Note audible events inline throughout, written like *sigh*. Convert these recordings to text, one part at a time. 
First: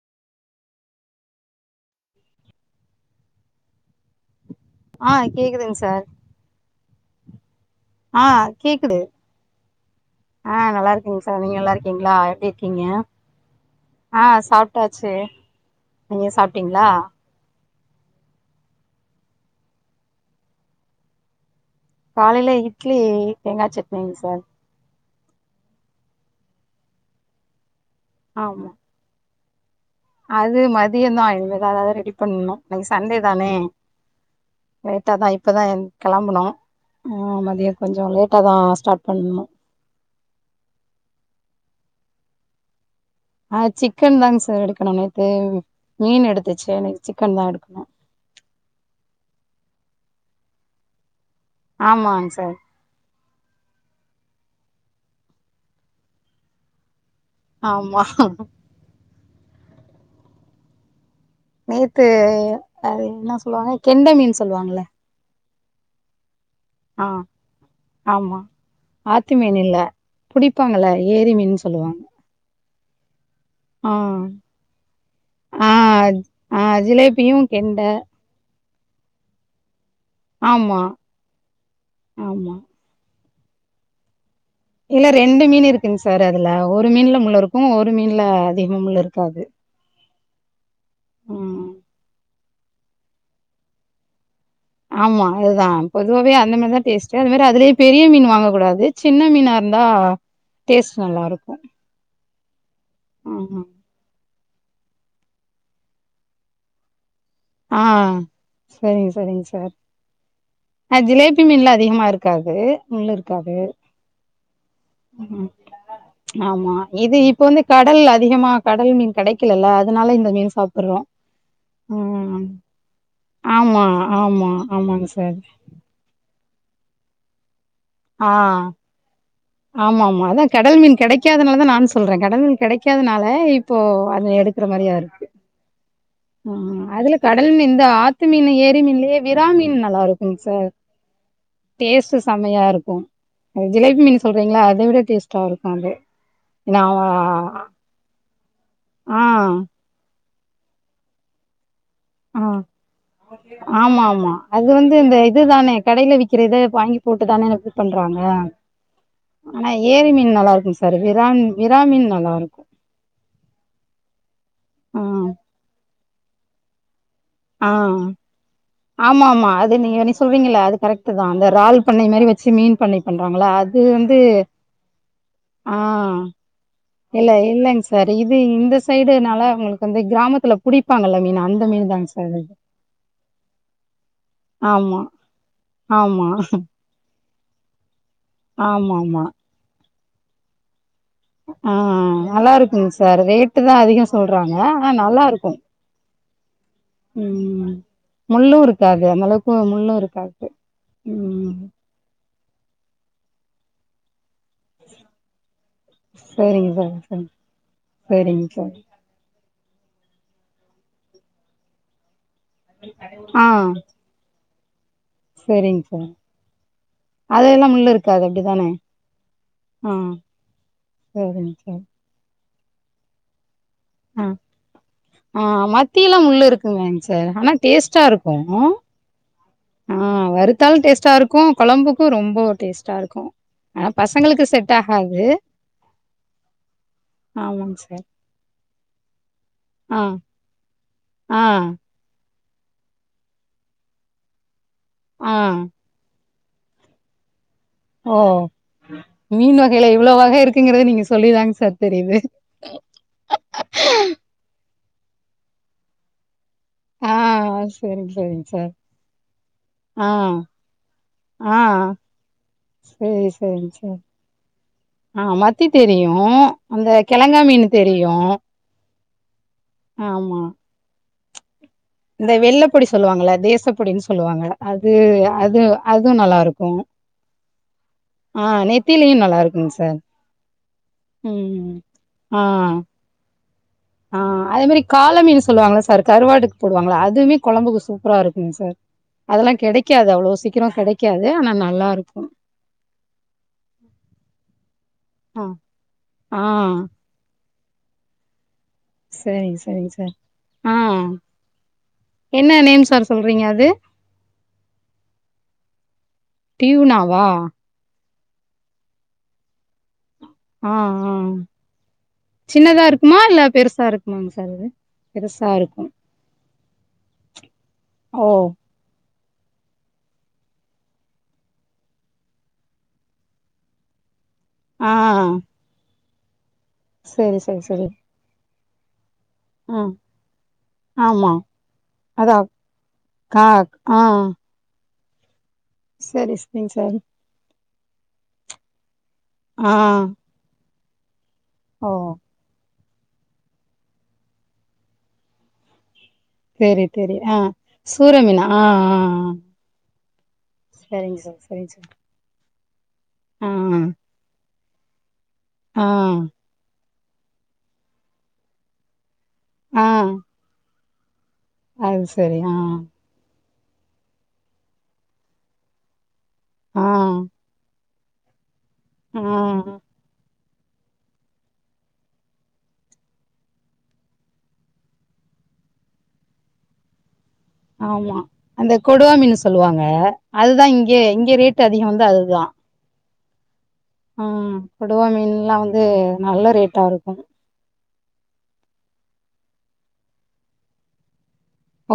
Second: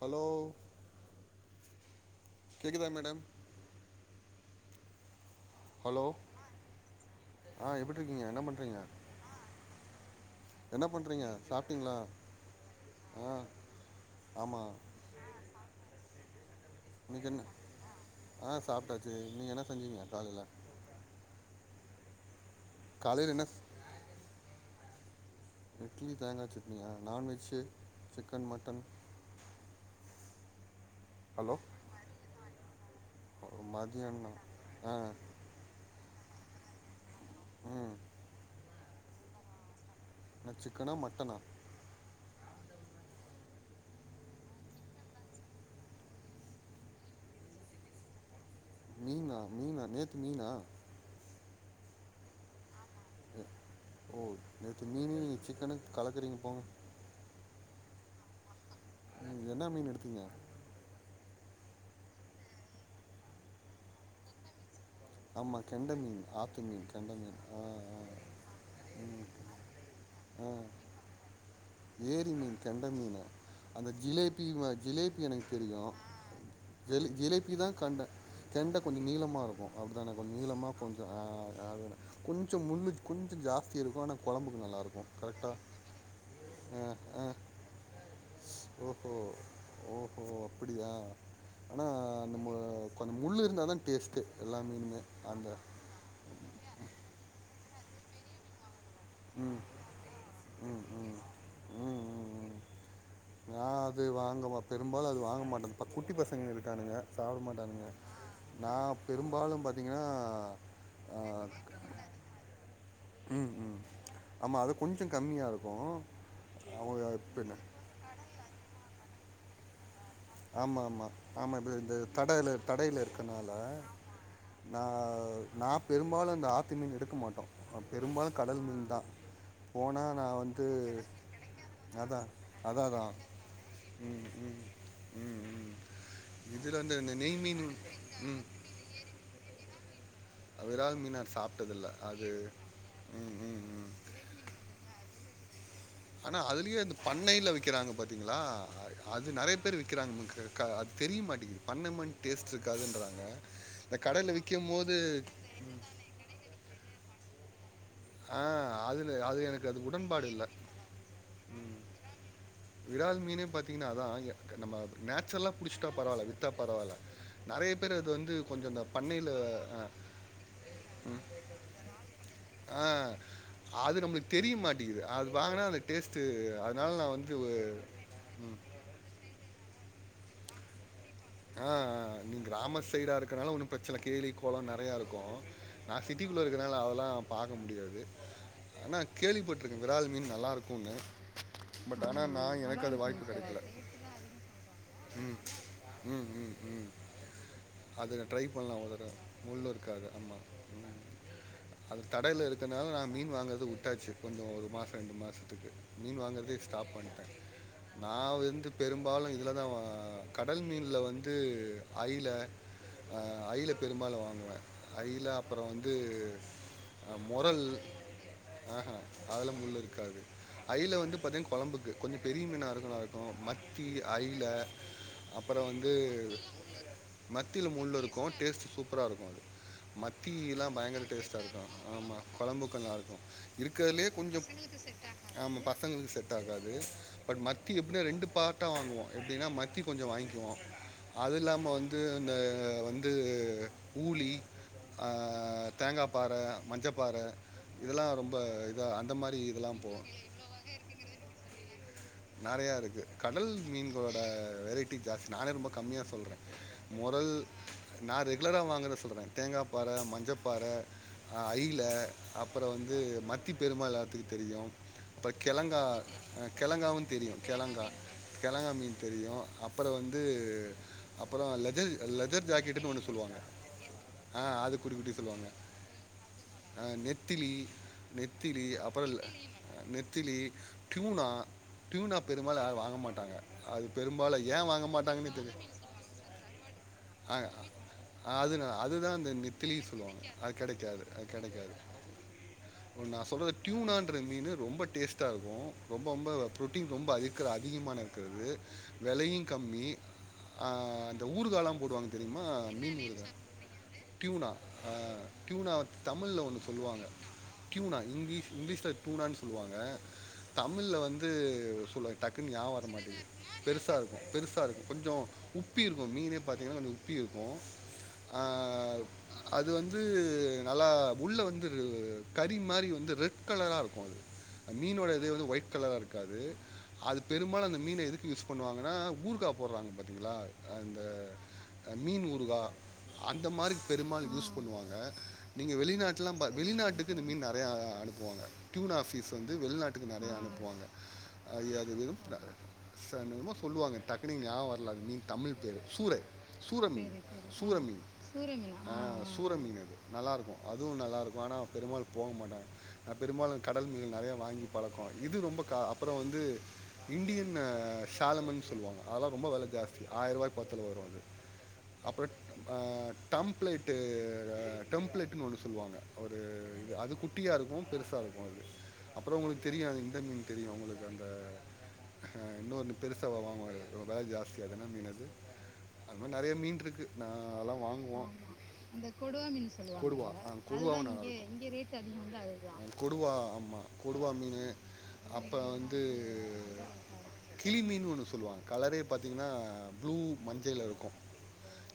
Hello கேக்குதா madam ஆ கேக்குதுங் ஹலோ சார் ஆ எப்டி ஆ கேக்குது ஆ என்ன நல்லா இருக்கீங்க பண்றீங்க சார் நீங்க நல்லா சாப்ட்டீங்களா இருக்கீங்ளா எப்டி இருக்கீங்க ஆ ஆ ஆமா சாப்டாச்சி நீங்க சாப்ட்டீங்ளா இன்னிக் என்ன ஆ சாப்டாச்சக நீங்க என்ன செஞ்சீங்க காலையில காலையில இட்லி காலையில என்ன தேங்கா சட்னிங்க சார் இட்லி தேங்கா சட்னியா நான்வெஜி சிக்கன் ஆமா மட்டன் அது மதியம் தா இனிமே ஹலோ தா எதாவது ரெடி பண்ணணு இன்னைக்கி சண்டே தானே மதியானமா ஆ லேட்ட தா இப் இப்போ தா எந் கெளம்புனோ ம் மதியோ ம் கொஞ்சோ லேட்டாக தா ஸ்டார்ட் பண்ணணு என்ன சிக்கன மட்டனா அ சிக்கன் தாங் சார் எடுக்கணு நேத்து மீன் எடுத்துச்சி இன்னைக்கி சிக்கன் தா எடுக்கணு மீனா மீனா நேத்து மீனா ஆமாங் சார் ஓ நேத்து மீனு இன்னைக்கு சிக்கனு கலக்குறிங்க போங்கோ ஆமா ம் என்னா மீனு எடுத்தீங்க நேத்து அது என்ன சொல்லுவாங்க கெண்ட மீன் சொல்லுவாங்கல்ல ஆமா கெண்ட மீன் ஆத்து கெண்ட மீன் ஆ ஆ ஆமா ம் ஆத்து மீன் இல்ல ஆ புடிப்பாங்க இல்ல ஏரி மீன் சொல்லுவாங்க ஏரி மீன் கெண்ட மீனா அந்த ஆ. ஜிலேபின் வா ஜிலேபி எனக்கு ஆ, தெரியு ஆ ஜிலி ஜிலேபியும் ஜிலேபி தா கெண்ட கெண்ட கொஞ்சோ நீளமா இருக்கு அப்டி தானே கொஞ்சோ நீளம ஆமா, கொஞ்சோ ஆ அதுதா ஆமா. கொஞ்சோ முள்ளு கொஞ்சோம ஜாஸ்தி இருக்கு ஆனா கோழம்புக்கு நல்லா இருக்கு கரெக்ட்டா இருக்குங் சார் அதுல ஒரு மீன்ல முள்ளு இருக்கு ஒரு மீன்ல அதிகம முள் ஓஹோ இருக்காது ஓஹோ அப்புடியா ம். ஆனா அந்த நம்மக்கு முள்ளு இருந்தா தா டேஸ்ட்டு எல்லா மீனு ஆமா அதுதா பொதுவவே அந்த மீனுதா டேஸ்ட்டு அது மாரி அதுலயே பெரிய மீனு வாங்க கூடாது சின்ன மீனா ம் இருந்தா ம் டேஸ்ட் ம் நல்லா இருக்கு நா அது வாங்க பெரும்பாலு அது வாங்க மாட்டே குட்டி பசங்க இருக்கானுங்க சாப்ட ஆ. மாட்டானுங்க நா சரிங்க, சரிங்க பெரும்பாலு சார். பாத்தீங்கன்னா அ ஜிலேபி மீன்ல அதிகமா இருக்காது முள் இருக்காது ஆமா அது கொஞ்சோ ம். கம்மியா இருக்கு ஆமா. நமக்கு இது அது இப்ப வந்து கடல் அதிகமா கடல் மீன் கெடைக்கலல்ல அதுனால இந்த மீன் சாப்பிடுறோம். ஆமாமா ஆமா இப்ப இந்த த ம். டைல தடைல இருக்கனால ஆமா, ஆமா, நா ஆமாங்க சார். நா பெரும்பாலு அந்த ஆத்து மீன் எடுக்க மாட்டோ பெரும்பாலு ஆ. கடல் மீன் தா ஆமாமா அதா கடல் மீன் கெடைக்காதனாலதா நானு சொல்றே அதான் கடல் மீன் அதான் அதான் கெடைக்காதனால இப் போ ம் அது ம் எடுக்குற மாரியா இருக்கு ம் ம் இதில் ம் வந்து இந்த அதுல நெய் கடல் மீன் இந்த ஆத்து ம் மீனு ஏரி மீன்லயே விறா மீன் நல்லாருக் கும்‌ சார் விரால் மீன் நான் சாப்பிட்டதில்ல டேஸ்ட்டு அது சம்மயா இருக்கு ம் அ‌ ம் ம் ஜிலேபி மீன் சொல்றீங்ள அத விட டேஸ்ட்டா இருக்கு அது ஆனா அதுலயே இந்த நான் பண்ணைல விக்கிறாங்க பாத்தீங்களா ஆ. அது நெறைய பேர் வி க்கிறாங்க *unintelligible* க அது தெரிய மாட்டெக்கிது பண்ணமன் ஆ. டேஸ்ட்ருக்காதுன்றாங்க இந்த கடைல விக்கும்மோது கடைல விக்கிறது வாங்கி போட்டு தானே எனக்கு பண்றாங்க ஆ அதுல அது எனக்கு ஆனா அது ஏரி உடன்பாடு மீன் இல்ல. நல்லாருக்கு சார் விறாம் விறாமின் நல்லாருக் விறால் மீனே பாத்தீங்கனா அதா நம்ம ஆ நேச்சுரலா புடிச்சுட்டா பரவால்ல வித்தா பரவால்ல ஆ நெறைய பேர் அது வந்து கொஞ்ச இந்த பண்ணைல அ சொல்வீங்கள்ல அது கரெக்ட்டு தா அந்த ரால் பண்ணை மாரி வச் சு மீன் ஆ பண்ணை பண்றாங்களா அது வந்து ஆ து அதுனால் நா வந் ல இல்லெங் சார் இது இந்த சைடுனால உங்களுக்கு வந்து கிராமத்துல புடிப்பாங்கல்ல மீனா அ அ நீ கிராமத் சைடா இருக்கறால ஒன்னு பிரச்சல்ல கேலி கொளொ நெறய ஆமா இருக்கு நா ஆமா சிட்டிக்குள்ள இருக்கனால அதெலா பாக்க முடியாது ஆமா ஆனா ஆமா கேள்விப்பட்ருக்கே விறால் மீன் நல்லாருக்குன்னு அ அ பட் ஆனா ஆமாமா. நான் எனக்கு நல்லாருக்குங் அது நல்லாருக்கும் சார் வாய்ப்பு விரால் ரேட்டு தா கெடைக்கல. அதிகொ சொல்றாங்க ஆனா நல்லாருக்கு ம் ம் ம் ம் அது ட்ரை முள்ளு பண்ணலாம் ஒரு இருக்காது தடவ. அந்தளவ்க்கு முள்ளு ஆமா. இருக்காது ம் அது தடைல இருக்கனால நா மீன் வாங்குறது வுட்டாச்சு கொஞ்சொ ஒரு மாச ரெண்டு மாசத்துக்கு மீன் வாங்குறதே சரிங்க ஸ்டாப் சார் சரி பண்ட்டே நா சரிங்க சார் வெந்து பெரும் பாலு இதுலதா வா கடல் மீன்ல வந்து அயில ஆ அயில பெரும்பாலு வாங்குவே அய்ல அப்பறொ சரிங்க வந்து சார் அ மொறல் அதெல்லா முள்ளு இருக்காது அப்டிதானே ஆ ஹ அதுல முள் ஆ இருக்காது அயில வந்து பாத்தீங் சரிங்க சார் கொழம்புக்கு கொஞ்ச பெரிய மீனா இருக்க நல்லாருக்கு மத்தி ஆ அய்ல அப்பறொ வந்து சேரிங் சார் ஆனா டேஸ்ட்டா இருக்கு ப்பரா இருக்கு அது ஆ மத்தீயிலா வறுத்தாலு பயங்கர டேஸ்ட்டா இருக்கு கொழம்புக்கு ஆமா ரொம்ப கொழம்புக்கு டேஸ்ட்டா நல்லாருக்கு இருக்கு ஆனா இருக்கதுலே கொஞ்சொ பசங்களுக்கு செட் ஆகாது ஆமா பசங்களுக்கு செட் ஆகாது பட் மத்தி ஆமாங்க எப்டினா சார் ரெண்டு பார்ட்டா வாங்குவோ எப்டினா மத் தி ஆ கொஞ்ச வாங்க்குவோ ஆ அதில்லாம வந்து இந்த வந்து ஊளி ஆ தேங்காப்பாற மஞ்சப்பாற இதெல்லா ஓ ரொம்ப இதா அந்த மாரி இதுல்லா போவ திங்கிறது நீங்க சொல்லி தாங் சார் தெரியுது நெறைய இருக்கு கடல் மீன்களோட வெரைட்டி ஜாஸ்தி நானே ரொம்ப கம்மியா சொல்றே ஆ மொறல் சரிங்க நா சரிங்க ரெகுலரா சார் வாங்குத சொல்றே தேங்காப்பாற ஆ மஞ்சப்பாற ஆ அய்ல அப்பறொ வந்து சரி மத்தி சரிங்க பெரும்பால் சார் எல்லாத்துக்கு தெரியு ஆ இப்பக் மத்தி கெளங்கா தெரியு அ அந்த கெளங்காவு தெரியு கெழங்கா மீன் கெளங்கா தெரியு கெழங்கா மீன் தெரியு அப்புற வந்து ஆமா அப்புற லெதில் ஆ இந்த லெஜர் வெள்ளப்பொடி ஜாக்கெட்டுன்னு ஒண்ணு சொல்லுவாங்கல்ல சொல்லுவாங்க தேசப்பொடின்னு ஆ சொல்லுவாங்க அது குட்டி குட்டி சொல்லுவாங்க அது அதுவு நல்லா இருக்கு ஆ நெத்திலி ஆ நெத்திலி அப்புற நெத்திலியு நல்லா இருக்குங்க சார் நெத்திலி டியூனா ம் டியூனா ஆ பெருமால யாரு வாங்க மாட்டாங்க அது ஆ பெரும்பாலும் அதே ஏன் மாரி வாங்க கால மாட்டாங்கன்னு மீனு தெரியும் சொல்லுவாங்கள்ல சார் கருவாடுக்கு போடுவாங்கள்ல அத் துமே கொழம்புக்கு சூப்பரா இருக்குங் அது சார் நான் அதுதான் அந்த அதெல்லா நெத்திலி கெடைக்காது சொல்லுவாங்க அவ்வளோ அது சீக்கிரம் கிடைக்காது கெடைக்காது ஆனா நல்லாருக் ஓ நா சொல்றது டியூனான்ற மீனு ரொம்ப டேஸ்ட்டா ஆ இருக்கு ரொம்ப ரொம்ப ஆ புரோட்டீன் ரொம்ப அதி க்கு அதிகமான இருக்கறது வெலையு சரிங்க கம்மி சரிங்க சார் ஆ அந்த ஊறுகாலா போடுவாங்க தெரியுமா என்ன நேம் மீன் சார் ஊறுகா சொல்றீங்க அது டியூனா ஆ டியூனா தமிழ்ல ஒண்ணு சொல்லுவாங்க டியூனாவா டியூனா இங்கிலீஷ் இங்கிலீஷ்ல டியூனான் சொல்லுவாங்க ஆ தமிழ்ல ஆ வந்து சொல்ல டக்குன்னு ஞாபவ சின்னதா வர இருக்குமா மாட்டேங்குது இல்ல பெருசா பெருச இருக்குமாங்க சார் இருக்குமபெருசா அது இருக்கு கொஞ்ச பெருசா உப் இருக்கு பிருக்கும் மீனே பாத்தீங்கன்னா அது உப்பி இருக்கு ஓ ஆ அது வந்து நல்லா உள்ள வந்துரு கறி மாரி வந்து ரெட் கலரா இருக்கு அந்த ஆ மீனோட இதே வந்து ஒயிட் கலரா இருக்காது அது சரி சரி பெரும்பாலு அந்த சரி மீன எதுக்கு யூஸ் பண்ணுவாங்கன்னா ஊறுகா ஆ போட்றாங்க பாத்தீங்களா அந்த ஆமா மீன் அதா ஊறுகா கா அந்த மாரி ஆ பெருமாலு யூஸ் பண்ணுவாங்க நீங்க வெளிநாட்லா சரி சரிங்க சார் வெளிநாட்டுக்கு இந்த மீன் நெறைய அனுப்புவாங்க டியூன் ஆஃபிஸ் வந்து ஆ வெளிநாட்டுக்கு நெறைய அனுப்புவாங்க அது அது ஓ வெறும்ப்ல சார் என்னமோ சொல்லுவாங்க டக்குனு ஞாவக வர்ல அது மீன் தமிழ் பேரு சூறை சூர தெரி மீன் தெரி ஆ சூர மீன் ஆ சூர மீனு நல்லாருக்கு அதுவு சரிங்க நல்லாருக்கு சார் ஆனா சரிங்க சார் பெருமாலு போவ மாட்டாங்க நா ஆ பெரும்பாலு கடல் மீன் வந்து நெறைய வாங்கி பழக்கோ இது ரொம்ப கா ஆ அப்புற வந்து இண்டியன் ஆ ஷாலமீன் சொல்லுவாங்க அதெல்லா ரொம்ப வெல ஆ ஆ ஜாஸ்தி ஆயிரூவாய்க்கு பத்தல வரு அது அது அப்புற சரி ஆ டம்ப்ளேட்டு டெம்ப்ளேட்டுன்னு ஒன்னு சொல்லுவாங்க ஒரு ஆ இது அது குட்டியா இருக்கும் பெருசா இருக்கு அது ஆ அப்புற உங்களுக்கு தெரியு அது இந்த மீன் தெரியு உங்களுக்கு அந்த ஆ இன்னொன்னு பெருசா வா வாங்குவாங்களே வெல ஜாஸ்தியா அது என்ன மீன் அது அது மாரி நெறைய மீன் இருக்கு நா அதெல்லா வாங்குவோ அந்த கொடுவா மீன் சொல்லுவாங்க இங்க அதுதா இங்கே இங்க அதிகோ ரேட் வந்து அதிகம்ல அதுதா அது கொடுவா ஆமா ஆ கொடுவா மீனு கொடுவா மீன்லா அப்பற வந்து நல்ல ரேட்டா இருக்கு கிளி மீன் ஒன்னு சொல்லுவாங்க கலரே பாத்தீங்கன்னா ப்ளூ மஞ்சள்ல இருக்கு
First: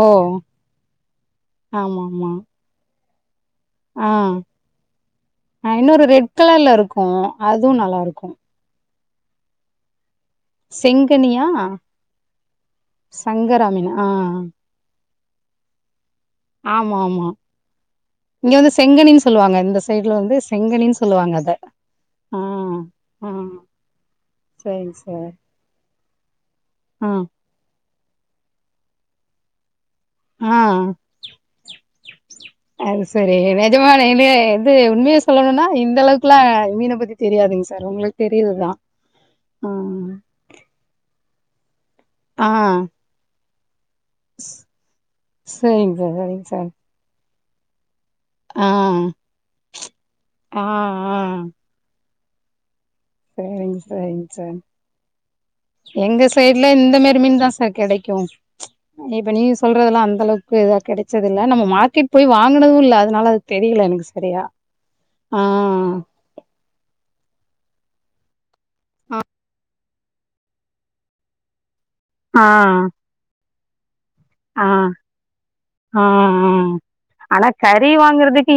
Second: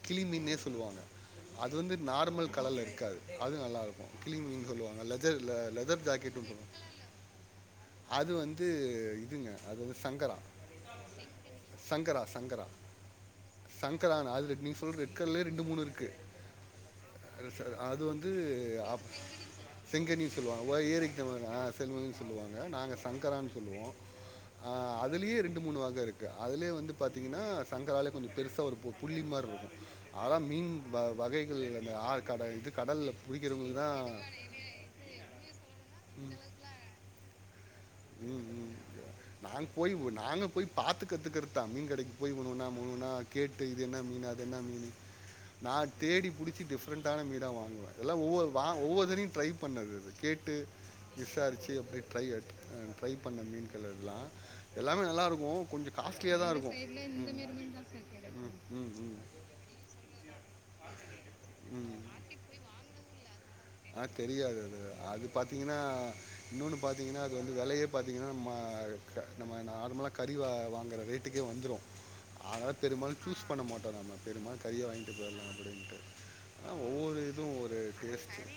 ஓ கிளி மீன்னே சொல்லுவாங்க அது வந்து ஆமா ஆமா நார்மல் கலர்ல இருக்காது அது நல்லாருக்கு ஆ கிளி மீன்னு சொல்லுவாங்க லெஜர்ல லெதர் இன்னொரு ரெட் ஜாக்கெட்டு கலர்ல இருக்கு அதுவு நல்லா இருக்கு அது வந் து இதுங்க அது வந்து சங்கரா செங்கனியா ஆ சங்கரா சங்கரா சங்கரா மீனா ஆ சங்கரா ஆல்ரெடி நீஸ் ஃபுல் ரெட் கலர்லே ரெண்டு மூணு இருக்கு ஆமா ஆமா அது சார் அது வந்து இங்க அப் செங்கனின்னு சொல்லுவாங்க இந்த சைடுல செங்கனின்னு வந்து சொல்லுவாங்க ஓ செங்கனின்னு சொல்லுவாங்க அத ஏரிக்கிட்ட ஆ செங்கனினு ஆ சொல்லுவாங்க நாங்க ஆ சங்கரானு சொல்லுவோ ஆ சரி சரி அதுலயே ரெண் ண்டு மூணு வக இருக்கு அதுலேயே வந்து ஆ பாத்தீங்கன்னா சங்கராலயே கொஞ்ச பெருசா ஒரு பு புள்ளி மாரி இருக்கு அதான் ஆ மீன் வ வகைகள் அந்த ஆ கட இது கடல்ல புடிக்கிறவங்களுக்குதா எது உண்மைய சொல்லணுன்னா இந்தளவுக்குலா மீன பத்தி தெரியாதுங்க சார் உங்களுக்கு ம், தெரியிதுதா ம். ம் பாத்து கத்துக்கறதா மீன் கடைக்கு போயி ஆ ஒன்னு ஒன்னா மு ஒன்னு ஒன்னா கேட்டு இது என்ன மீனு அது என்ன மீனு நா சரிங்க சார் தேடி சரிங்க புடிச்சி சார் டிஃப்ரண்டான மீனுதா வாங்குவன் இதெல்லா ஒவ்வொரு வா ஆ ஒவ்வொரு தடயும் ட்ரை பண்ணது அது கேட்டு ஆ ஆ விசாரிச்சி அப்டே ட்ரை ஆ ட்ரை பண்ண சரிங்க மீன்கள் அதுலா சரிங்க சார் எல்லாமே நல்லா இருக்கும் கொஞ்சம் காஸ்ட்லியா தா இருக்கும் எங்க சைடுல இந்த மேரி மீன் தா சார் ம் ம் ம் சொல்றதல்லா அந்த அளவுக்கு இதா கெடைச்சதில்ல நம்ம ம். மார்க்கெட் போய் வாங்கனதும் இல்ல அதனால அது தெரியல ஆ எனக்கு சரியா தெரியாது அதுல அது ஆ பாத்தீங்கன்னா இன்னொன்னு பாத்திங்கன்னா அது வந்து வெலையே பாத்திங்கன்னா மா க நம்ம நார்மலா கறி வா வாங்கற ரேட்டுக்கே வந்துரும் ஆ ஆனால ஆ பெரும்பாலும் சூஸ் பண்ண மாட்டோம் நம்ம பெருமால் கறியே வாங்கிட்டு போயிடலாம் அப்டின்ட்டு ஆ ஆ ஆனா ஒவ்வொரு இதுவும் ஒரு டேஸ்ட்டு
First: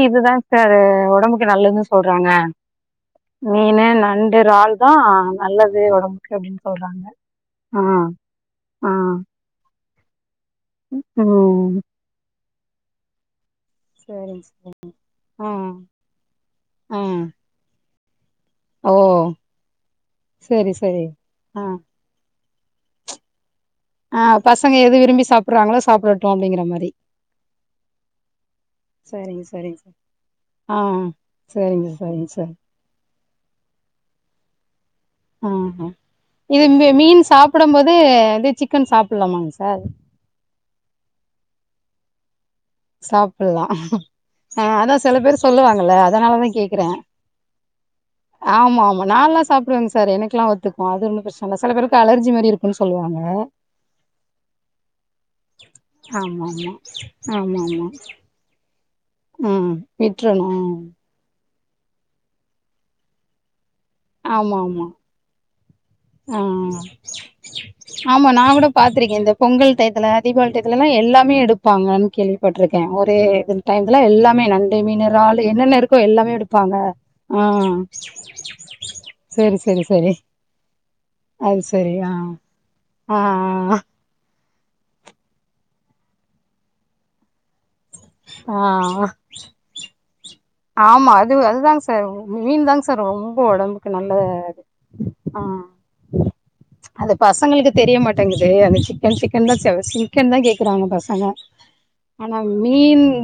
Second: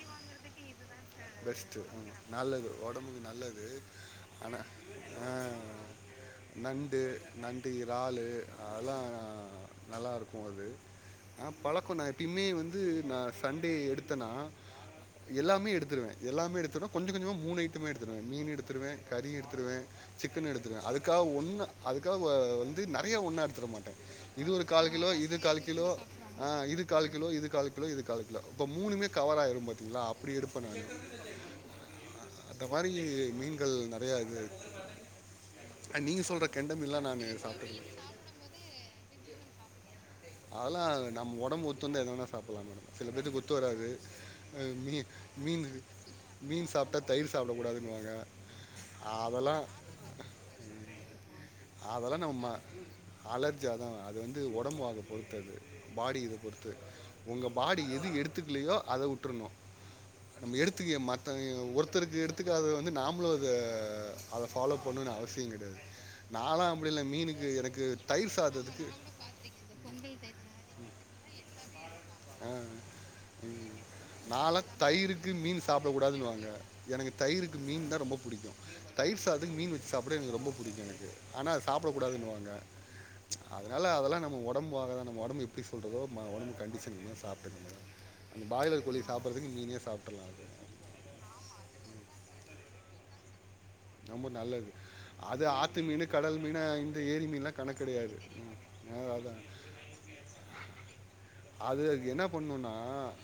சாரு ஒடம்புக்கு நல்லதுன் சொல்றாங்க நல்லது உடம்புக்கு நல்லது மீனு நண்டு இறாள் தா ஆனால் நல்லது ஒடம்பு நண்டு நண்டு இறாலு ஆ அதுலா நல்லா இருக்கும் அது நா ம் பழக்கம் நா எப்பயுமே வந்து நா சண்டே எடுத்தனா சரிங்க சார் ஆ எல்லாமே எடுத்துருவன் எல்லாமே எடுத்துருவ ஆ கொஞ்ச கொஞ்சமா மூனு ஐட்டமே எடுத்துருவன் மீனு எடுத் ஓ துருவன் கறி எடுத்துருவன் சிக்கன் சரி எடுத்துருவன் சரி அதுக்காக ஆ ஒன்ன அதுக்காக வ வந்து நறையா ஒன்னா எடுத்துற மாட்டன் ஆ இது ஒரு பசங்க கால் எது கிலோ விரும்பி இது கால் சாப்புட்றாங்களோ கிலோ சாப்புடட்டும் ஆ அப்டிங்கிற இது மாரி கால் கிலோ இது கால் கிலோ இது கால் கிலோ இப்ப மூணுமே கவர் சரிங்க ஆயிரும் சரிங்க சார் பாத்தீங்களா அப்டி எடுப்பன் ஆ நானு சரிங்க சரிங்க சார் அந்த மாரி மீன்கள் நறையா இது ஆ நீங்கள் சொல்கிற இது கெண்டை மீ மீன்லாம் மீன் நான் சாப்பட சாப்பிட்ருக்கேன் போது இது சிக்கன் சாப்பலாமாங் சார் அதுல்லா நம்ம ஒடம்பு ஒத்து வந்தா எத வேனா சாப்பலாம் மேடம் சில பேத்துக்கு ஒத்து சாப்புட்லா வராது ஆ அதா மீ சில பேர் மீனு சொல்லுவாங்கல்ல அதனாலதா மீன் கேக்குறே சாப்ட்டா தயிர் சாப்டக் கூடாதுன்னுவாங்க ஆமா ஆமா நாலா சாப்டுவங் சார் எனக்குலா ஒத்துக்கும் அது ஒன்னு பிரச் அதல்லா நம்ம அலர்ஜி அதா அது வந்து ஒடம்பு வாக பொறுத்து அது பாடி இத ஆமா பொறுத்து ஆமா உங்க ஆமா பாடி ஆமா எது எடுத்துக்கிலயோ அத உட் டுருனும் ம் விட்றணு நம்ம ம் எடுத்துக்கிய மத் தவங்க ஒருத்தருக்கு எடுத்துக்காத அத வந்து நாமளும் அத அத ஆமா ஃபாலோ ஆமா பண்ணணுன்னு அவசியம் கெடையாது ஆ ஆமா தயிர் நா கூட சாதத்துக்கு பாத்திருக்கேன் இந்த கார்த்திக் பொங்கல் டைத்துல தீபாவளி டை டைத்துல த்துலலா எல்லாமே எடுப்பாங்க ஆ, கேள்விப்பட்டுருக்கன் ஒரே இது டைம்ல எல்லாமே நான்லாம் நண்டு மீனு தயிருக்கு இறாளு மீன் என்னன்ன இருக்கோ சாப்பிடக்கூடாதுன்னு எல்லாமே வாங்க எடுப்பாங்க எனக்கு ஆ தயிருக்கு மீன் தான் ரொம்ப பிடிக்கும் தயிர் சாததுக்கு செரி மீன் செரி வச்சி செரி சாப்ட எனக்கு ரொம்ப புடிக்கும் எனக்கு ஆனா அது சாப்ட செரி ஆ கூடாதுன்னுவாங்க ஆ அதனால அதல்லா நம்ம ஒ டம்பு வாக்குதா நம்ம ஒடம்பு எப்டி சொல்றதோ நம்ம ஒடம்பு கண்டிஷன் என்னவோ சாப்ட்டுக்க வேண்டிதா அந்த ஆ பாய்லர் ஆ கோழி சாப் புறதுக்கு மீனயே சாப்ட்டறலா ஆமா அது அதுதாங்க சார் மீன் தாங்க சார் ரொம்ப ஒடம்புக்கு நல்லது அது ஆ ஆற்று மீன் கடல் மீன் இந்த அது ஏரி மீன்லாம் பசங்களுக்கு கணக்கு கிடையாது தெரியமாட்டேங்கிது அந்த ம், சிக்கன் அதான் சிக்கன் தா செவசி க்கன் தா கேக்கறாங்க பசங்க அது அதுக்கு என்ன பண்ணணுன்னா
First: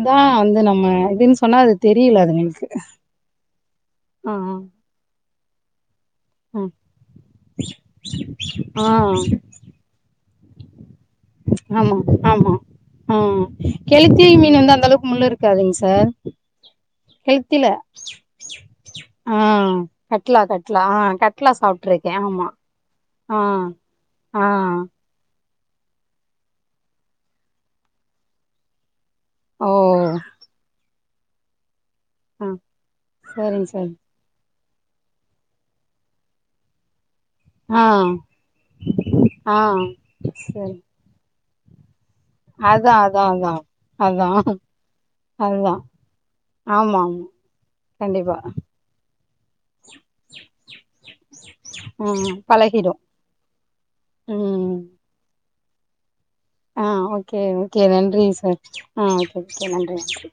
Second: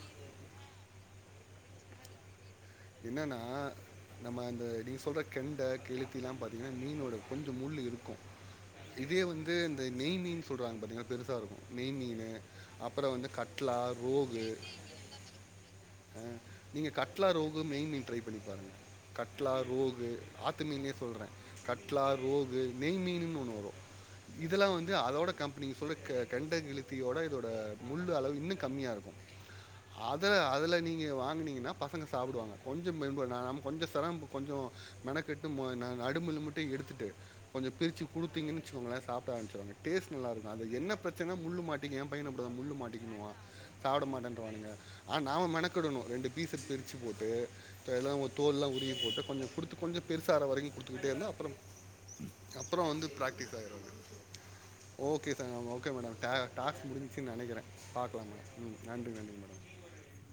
அதான் வந்து நம்ம இதுன்னு சொன்னா அது தெரியில அதுங்களுக்கு என்னன்னா ஆ நம்ம அந்த நீங்க சொல்ற கெண்ட கெலுத்திலா ஆ பாத்தீங்கன்னா மீனோட கொஞ்சோ முள்ளு இருக்கும் ஆ ஆ. இதே வந்து இந்த நெய்மூன் சொல்றாங்க பாத்தீங்களா பெருசா இருக்கு நெய் ஆமா மீன் ஆமா அப்பற ஆ வந்து கட்லா கெளுத்தி ரோகு மீன் வந்து அந்த அளவுக்கு முள்ளு இருக்காதுங்க சார் ஆ நீங்க கட்லா ரோகு கெளுத்தில நெய் மீன் ந ட்ரை பண்ணி பாருங்க ஆ கட்லா ரோகு கட்லா ஆத்து கட்லா மீன்னே ஆ சொல்றே கட்லா, சாப்ட்ருக்கே ஆமா ரோகு, நெய் மீன்னு ஆ ஒன்னு வரு ஆ இதுல வந்து அதோட கம் நீங்க சொல்ற கெண்ட கெழுத்திய விட இதோட முள்ளு அளவு இன்னு கம்மியா இருக்கு ஓ அத அதுல நீங்க வாங்குனீங்கன்னா பசங்க ஆ சாப்பிடுவாங்க கொஞ்சோ நம்ம சரிங்க கொஞ்சோ சார் சிரம கொஞ்சோ மெனக்கெட்டு நா நடுமுள்ள மட்டு எடுத்துட்டு கொஞ்ச ஆ பிரிச்சு குடுத்தீங்கன்னு வச்சுகோங்களே சாப்புட ஆ ஆரம்பிச்சுருவாங்க டேஸ்ட் நல்லா இருக்கு சரி அதுல என்ன பிரச்சனை முள்ளு மாட் ஏ பையனு அப்டிதா முள்ளு அதா அதா மாட்டிக்குணுவா அதா சாப்புட அதா அதுதா மாட்டேன்றானுங்க ஆனா நாம ஆமா மெனக்கெடணு ரெண்டு பீஸ் சேரி பிச்சு ஆமா போட்டு கண்டிப்பா தோல்லா உருவி போட்டு கொஞ்சோ குடுத்து கொஞ்சோ பெருசார வரைக்கு கொடுத்துக்குட்டே இருந்த அப்பற ம் அப்பற பழகிடு வந்து பிராக்டிஸ் ஆயிரும் ஆகிடவங்க ம் ஓகே சார் ஓகே மேடம் டா ஆ டாஸ்க்கு முடிஞ்சுச்சு ஓகே நினைக்கிறே ஓகே பாக்கலா மேடம் ம் ஆ நன்றி ஓகே நன்றிங்க மேடம் ஓகே நன்றி சார்